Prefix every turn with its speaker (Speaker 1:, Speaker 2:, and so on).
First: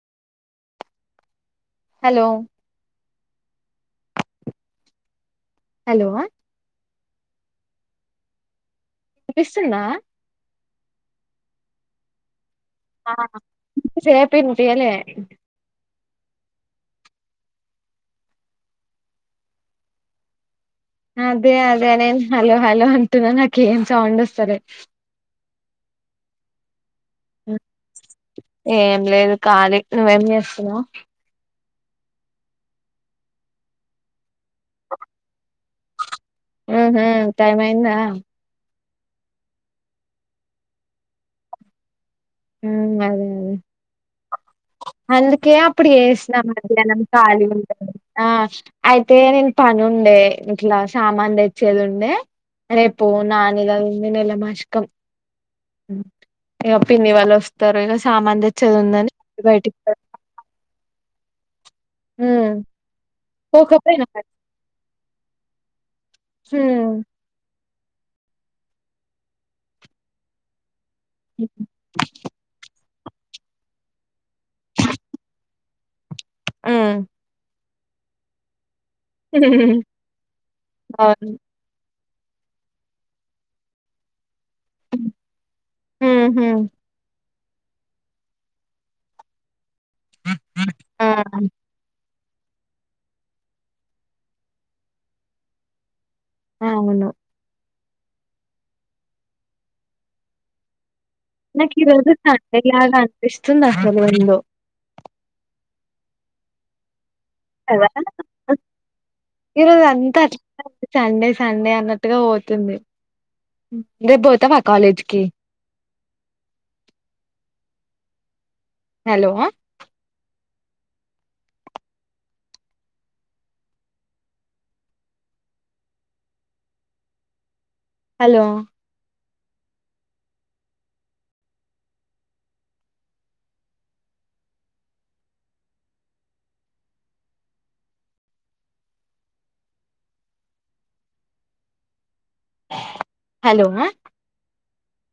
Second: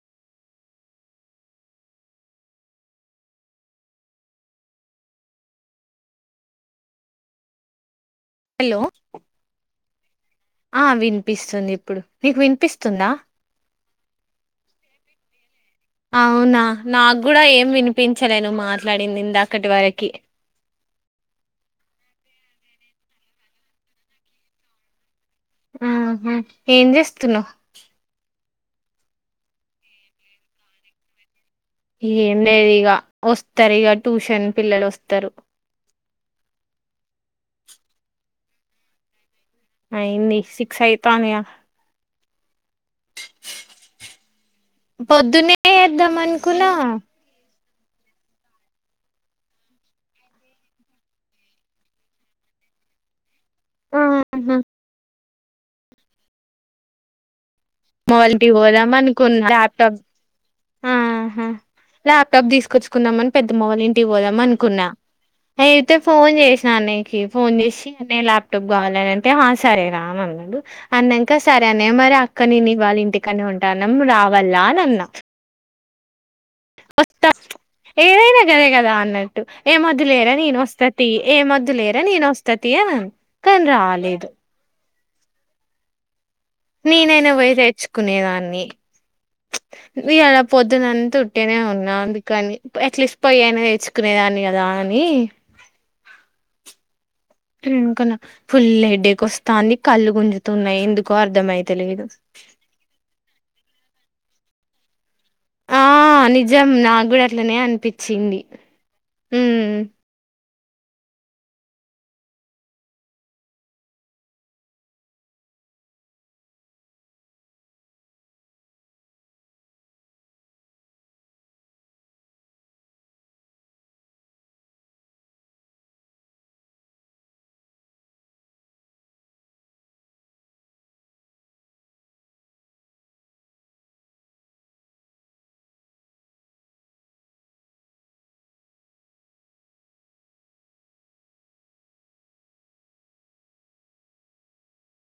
Speaker 1: Hello hello
Speaker 2: hello
Speaker 1: వినిపిస్తుందా
Speaker 2: ఆ వినిపిస్తుంది ఇప్పుడు నీకు వినిపిస్తు
Speaker 1: ఆ సేపు ఇనిపియలే
Speaker 2: అవునా నాకు కూడా ఏం వినిపించలే నువ్వు మాట్లాడింది ఇందాక్కటి వరకి
Speaker 1: అదే అదే నేను హలో హలో అంటున్నా నాకు ఏం సౌండ్ వస్తలే
Speaker 2: ఆహా ఏం చేస్తున్నావ్
Speaker 1: ఏం లేదు ఖాళీ నువ్వేం చేస్తున్నావ్
Speaker 2: ఏం లేదు ఇగ వస్తారు ఇక ట్యూషన్ పిల్లలు వస్తారు
Speaker 1: ఉహు టైమ్ అయిందా
Speaker 2: అయింది సిక్స్ అయితాందిగా
Speaker 1: హ్మ్ అదే అదే అందుకే
Speaker 2: పొద్దున్నే
Speaker 1: అప్పుడ
Speaker 2: చేద్దాం
Speaker 1: వేసిన
Speaker 2: అనుకున్నా
Speaker 1: మధ్యాహ్నం ఖాళీగా ఉన్నా అని ఆ అయితే నేను పని ఉండే ఇట్లా సామాన్ తెచ్చేది ఉండే రేపు నానిల ఉంది
Speaker 2: ఆహా
Speaker 1: నెల
Speaker 2: అమ్మ
Speaker 1: మాసికం ఇగ పిన్ని వాళ్ళ వస్తు తరు ఇగ
Speaker 2: వాళ్ళ
Speaker 1: సామాన్
Speaker 2: ఇంటికి
Speaker 1: తెచ్చేది
Speaker 2: పోదాం
Speaker 1: ఉందని
Speaker 2: అనుకున్నా
Speaker 1: బయటి
Speaker 2: ల్యాప్టాప్ ఆహా ల్యాప్టాప్
Speaker 1: ఉమ్
Speaker 2: తీసుకొచ్చుకుందామని పెద్దమవాల
Speaker 1: పోకపోయినా
Speaker 2: ఇంటికి
Speaker 1: మరి.
Speaker 2: పోదాం అనుకున్నా అయితే ఫోన్ చేసినా
Speaker 1: ఉమ్
Speaker 2: నీకి ఫోన్ చేసి అన్నయ్య ల్యాప్టాప్ కావాలనంటే హా సరే రా అని అన్నాడు అన్నాక సరే అ మరి అక్క నేనివాళ ఇంటికనే ఉంటానం రావాలా అని అన్నా
Speaker 1: హ్మ్.
Speaker 2: ఏదైనా గదే కదా అన్నట్టు
Speaker 1: హ్మ్.
Speaker 2: ఏమోద్దు లేరా నేనే వస్తా తీ
Speaker 1: అవును.
Speaker 2: ఏ మోద్దు లేరా నేను వస్తా తీ అని అన్నాడు కానీ రాలేదు
Speaker 1: మ్మ్ హు
Speaker 2: నేనైనా పోయి తెేచ్చుకునే దాన్ని అదే కదా
Speaker 1: ఆ!
Speaker 2: పొద్దునంత ఉట్టిగనే ఉన్నా అందుకని అట్లీస్ట్ పొయి అయినా తేచ్చుకునే దాన్ని కదా అని
Speaker 1: ఆ అవును
Speaker 2: ఫుల్ హెడ్డేక్ వస్తాంది కళ్ళు గుంజుతున్నాయి ఎందుకు
Speaker 1: నాకు ఈ రోజు [unintelligible] అనిపిస్తుంది అసలు ఎందో
Speaker 2: ఆ నిజం నాకు కూడా అట్లనే
Speaker 1: కదా!
Speaker 2: అనిపిచింది
Speaker 1: ఎంత సండే సండే అన్నట్టుగా పోతుంది రేపు పోతావా కాలేజ్కి హలో హలో హలో